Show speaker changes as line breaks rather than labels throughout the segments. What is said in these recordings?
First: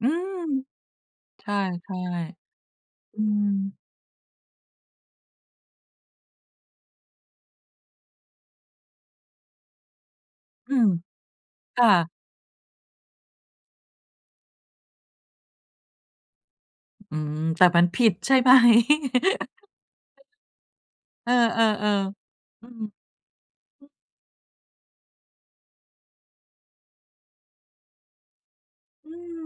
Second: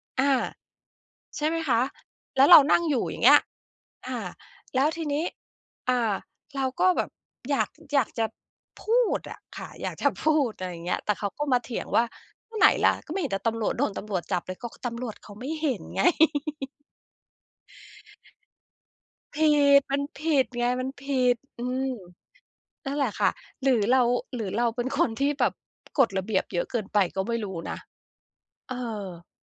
อื
อ
ม
า ใช
ใ
่
ช
ไหมคะ
่
แล้วเรานั่งอยู่ อ
ๆ อ
ย
ื
่างเงี้ย
ม
อา แล้วทีนี้ อ่า เราก็แบบอยาก อยากจะพูดอะค่ะ อยากจะพูด อะไร
อื
อย่าง
ม
เงี้ย แต่เขาก็มาเถ
ค
ีย
่
งว่า
ะ
"ก็ไหนล่ะ ก็ไม่เห็นแต่ตำรวจ โดนตำรวจจับเลย" ก็ตำรวจเขาไม่เห็นไง
อืม แต่มันผิดใช่ ไหม?
ผิด มันผิดไง มันผิ
เออ
ด อืม
ๆ ๆ อื
นั่นแหล
ม
ะค่ะ หรือเรา หรือเราเป็นคนที่แบบกฎระเบียบเยอะเกินไป ก็ไม่รู้นะ เออ
อืม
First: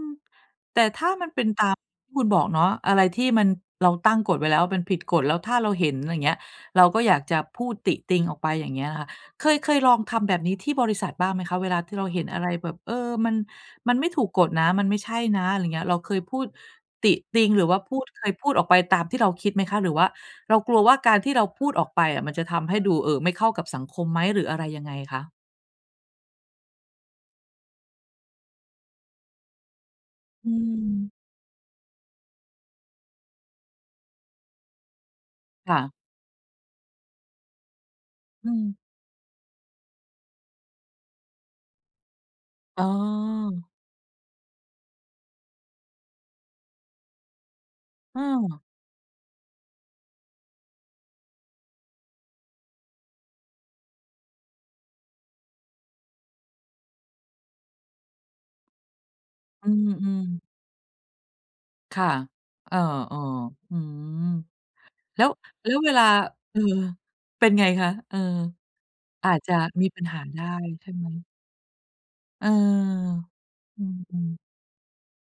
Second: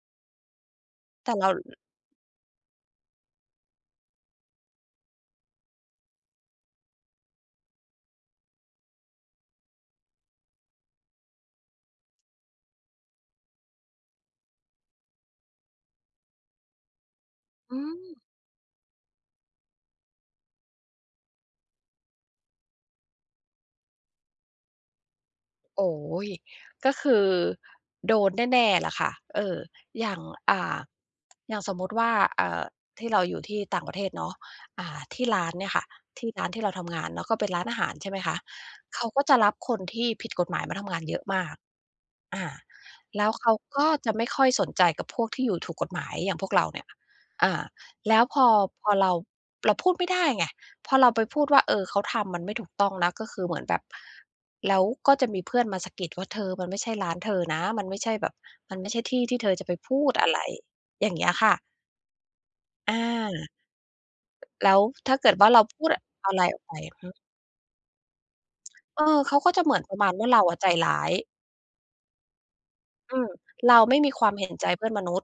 แต่ถ้ามั
แต
น
่
เป
เ
็
รา
นตามที่คุณบอกเนาะ อะไรที่มัน เราตั้งกฎไว้แล้ว มันผิดกฎ แล้วถ้าเราเห็น อะไรอย่างเงี้ย เราก็อยากจะพูดติติงออกไป อย่างเงี้ยค่ะ เคย เคยลองทำแบบนี้ที่บริษัทบ้างไหมคะ? เวลาที่เราเห็นอะไรแบบ เออ มัน มันไม่ถูกกฎนะ มันไม่ใช่นะ อะไรอย่างเงี้ย เราเคยพูดติติงหรือ
อ
ว่
ื
าพูด
ม
เคยพูดออกไปตามที่เราคิดไหมคะ หรือว่าเรากลัวว่า การที่เราพูดออกไปอะ มันจะทำให้ดู เอ่อ ไม่เข้ากับสังคมไหม หรืออะไรยังไงคะ?
โอ้โฮ ก็คือโดนแน่ ๆ แหละค่ะ เอ่อ อย่าง
อื
อ่า
ม
อย่างสมมุติว่า เอ่อ ที่เราอยู่ที่ต่างประเทศเนาะ อ่า ที่ร้านเนี่
ค
ย
่
ค่ะ
ะ
ที่ร้านที่เราทำงานเนาะ ก็เป็นร้านอาหาร ใช่ไหมคะ
อืม
เขาก็จะรับคนที่ผิดกฎหมาย มาทำงานเยอะมาก อ่า
อ๋อ
แล้วเขาก็จะไม่ค่อยสนใจ กับพวกที่อยู่ถูกกฎหมายอย่างพวกเราเนี่ย อา แล้
อ
วพอ
า
พอเรา เราพูดไม่ได้ไง พอเราไปพูดว่า เออ เขาทำมันไม่ถูกต้องนะ ก็คือเหมือนแบบ แล้วก็จะมีเพื่อนมาสะกิดว่า "เธอมันไม่ใช่ร้านเธอนะ มันไม่ใช่แบบ มันไม่ใช่ที่ที่เธอจะ
อื
ไปพูด
ม
อะไร"
ๆ
อย่างเงี้ยค่ะ
ค่ะ เออ
อา
ๆ อืม
แล้วถ้า
แล้
เก
ว
ิดว่า เรา
แล้
พ
ว
ู
เ
ด
วลา
อะไร
เ
อ
ออ
อกไป อือ
เป็นไงคะ เออ
เออ
อ
เ
า
ขา
จ
ก
จ
็
ะ
จะเหมือน
มี
ปร
ป
ะ
ั
ม
ญ
าณ
หา
ว่า
ไ
เร
ด
า
้
อะใจ
ใช
ร
่
้
ไ
า
หม?
ย
เออ
อืม เรา
อื
ไม่มีคว
ม
าม
ๆ
เห็นใจเพื่อนมนุษย์